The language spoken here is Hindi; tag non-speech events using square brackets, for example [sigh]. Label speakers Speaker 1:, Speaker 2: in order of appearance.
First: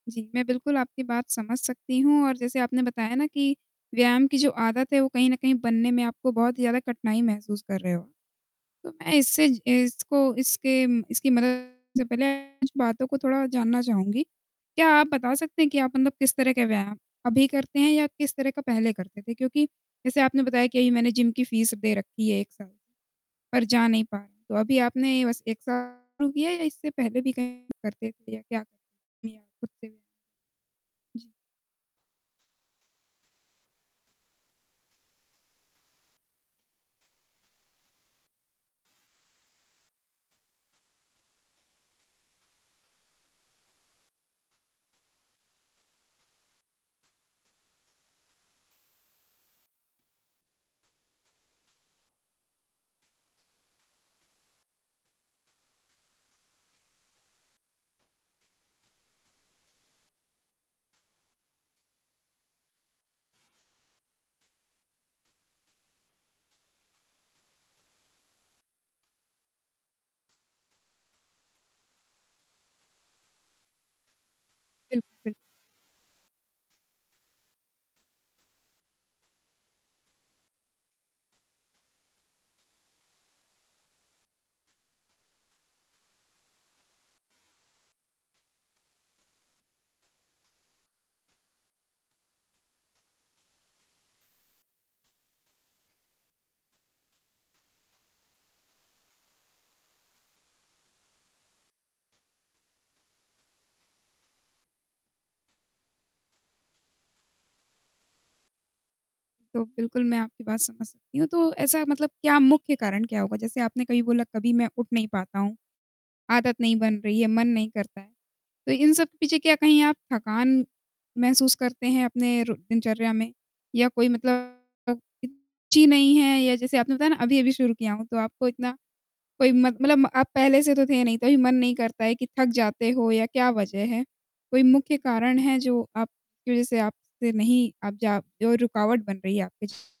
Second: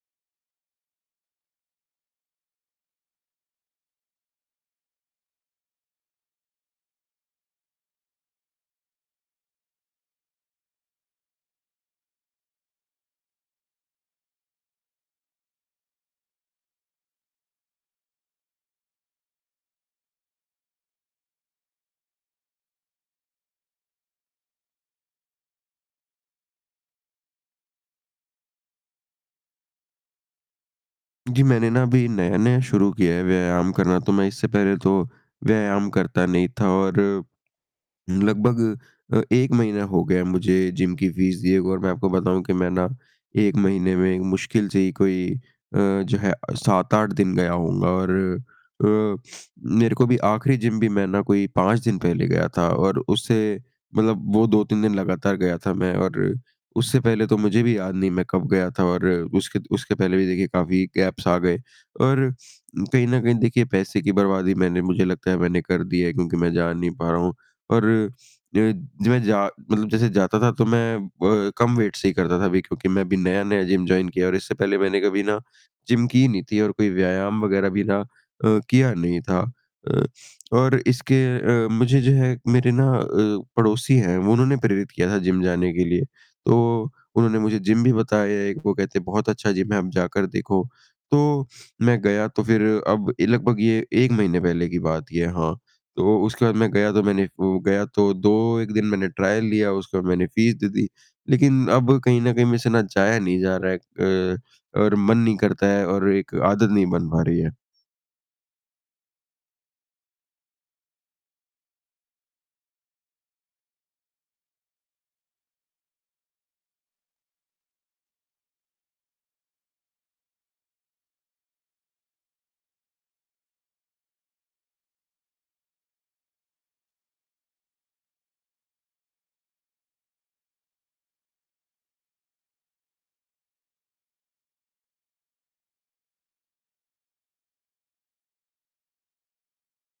Speaker 1: जी, मैं बिल्कुल आपकी बात समझ सकती हूँ, और जैसे आपने बताया ना कि व्यायाम की जो आदत है, वो कहीं न कहीं बनने में आपको बहुत ही ज़्यादा कठिनाई महसूस कर रहे हो, तो मैं इससे ज इसको इसके म इसकी मदद से पहले कुछ बातों को थोड़ा जानना चाहूँगी। क्या आप बता सकते हैं कि आप मतलब किस तरह के व्यायाम अभी करते हैं, या किस तरह का पहले करते थे? क्योंकि जैसे आपने बताया कि, "अभी मैंने जिम की फ़ीस दे रखी है 1 साल, पर जा नहीं पा" तो अभी आपने बस 1 साल रु किया है, या इससे पहले भी कहीं करते थे, या क्या [unintelligible] खुद से? जी।
Speaker 2: जी, मैंने ना अभी नया-नया शुरू किया है व्यायाम करना, तो मैं इससे पहले तो व्यायाम करता नहीं था, और लगभग अ, 1 महीना हो गया है मुझे जिम की फ़ीस दिए हुए, और मैं आपको बताऊँ कि मैं ना, 1 महीने में मुश्किल से ही कोई अ, जो है अ, 7-8 दिन गया हूँगा, और अ, [sniffs] मेरे को भी आखिरी जिम भी मैं ना, कोई 5 दिन पहले गया था, और उससे मतलब वो 2-3 दिन लगातार गया था मैं, और उससे पहले तो मुझे भी याद नहीं, मैं कब गया था और उसके द उसके पहले भी, देखिए, काफ़ी गैप्स आ गए और कहीं न कहीं, देखिए, पैसे की बर्बादी मैंने मुझे लगता है, मैंने कर दी है, क्योंकि मैं जा नहीं पा रहा हूँ। और अ, मैं जा मतलब जैसे जाता था, तो मैं कम अ, वेट से ही करता था अभी, क्योंकि मैं अभी नया-नया जिम जॉइन किया, और इससे पहले मैंने
Speaker 1: बिल्कुल,
Speaker 2: कभी
Speaker 1: बिल
Speaker 2: ना, जिम की ही नहीं थी और कोई व्यायाम वगैरह भी ना अ, किया नहीं था। अ, और इसके अ, मुझे जो है मेरे ना अ, पड़ोसी हैं, उन्होंने प्रेरित किया था जिम जाने के लिए। तो उन्होंने मुझे जिम भी बताया एक वो कहते हैं, "बहुत अच्छा जिम है, आप जाकर देखो।" तो मैं गया, तो फिर अब ए लगभग ये 1 महीने पहले की बात ये है, हाँ। तो उसके बाद मैं गया, तो मैंने वो गया, तो 2, 1 दिन मैंने ट्रायल लिया, उसके बाद मैंने फ़ीस दे दी। लेकिन अब कहीं न कहीं, मेरे से ना जाया नहीं जा रहा है अ, और मन नहीं करता है और एक आदत नहीं बन पा रही है।
Speaker 1: तो बिल्कुल, मैं आपकी बात समझ सकती हूँ, तो ऐसा मतलब क्या मुख्य कारण क्या होगा? जैसे आपने कहीं बोला, "कभी मैं उठ नहीं पाता हूँ, आदत नहीं बन रही है, मन नहीं करता।" तो इन सब पीछे क्या कहीं आप थकान महसूस करते हैं अपने रो दिनचर्या में? या कोई मतलब ची नहीं है, या जैसे आपने बताया ना, अभी-अभी शुरू किया हूँ, तो आपको इतना कोई मत मतलब आप पहले से तो थे नहीं, तभी मन नहीं करता है कि थक जाते हो, या क्या वजह है? कोई मुख्य कारण है, जो आप की वजह से आप से नहीं, आप जा जो रुकावट बन रही है आपके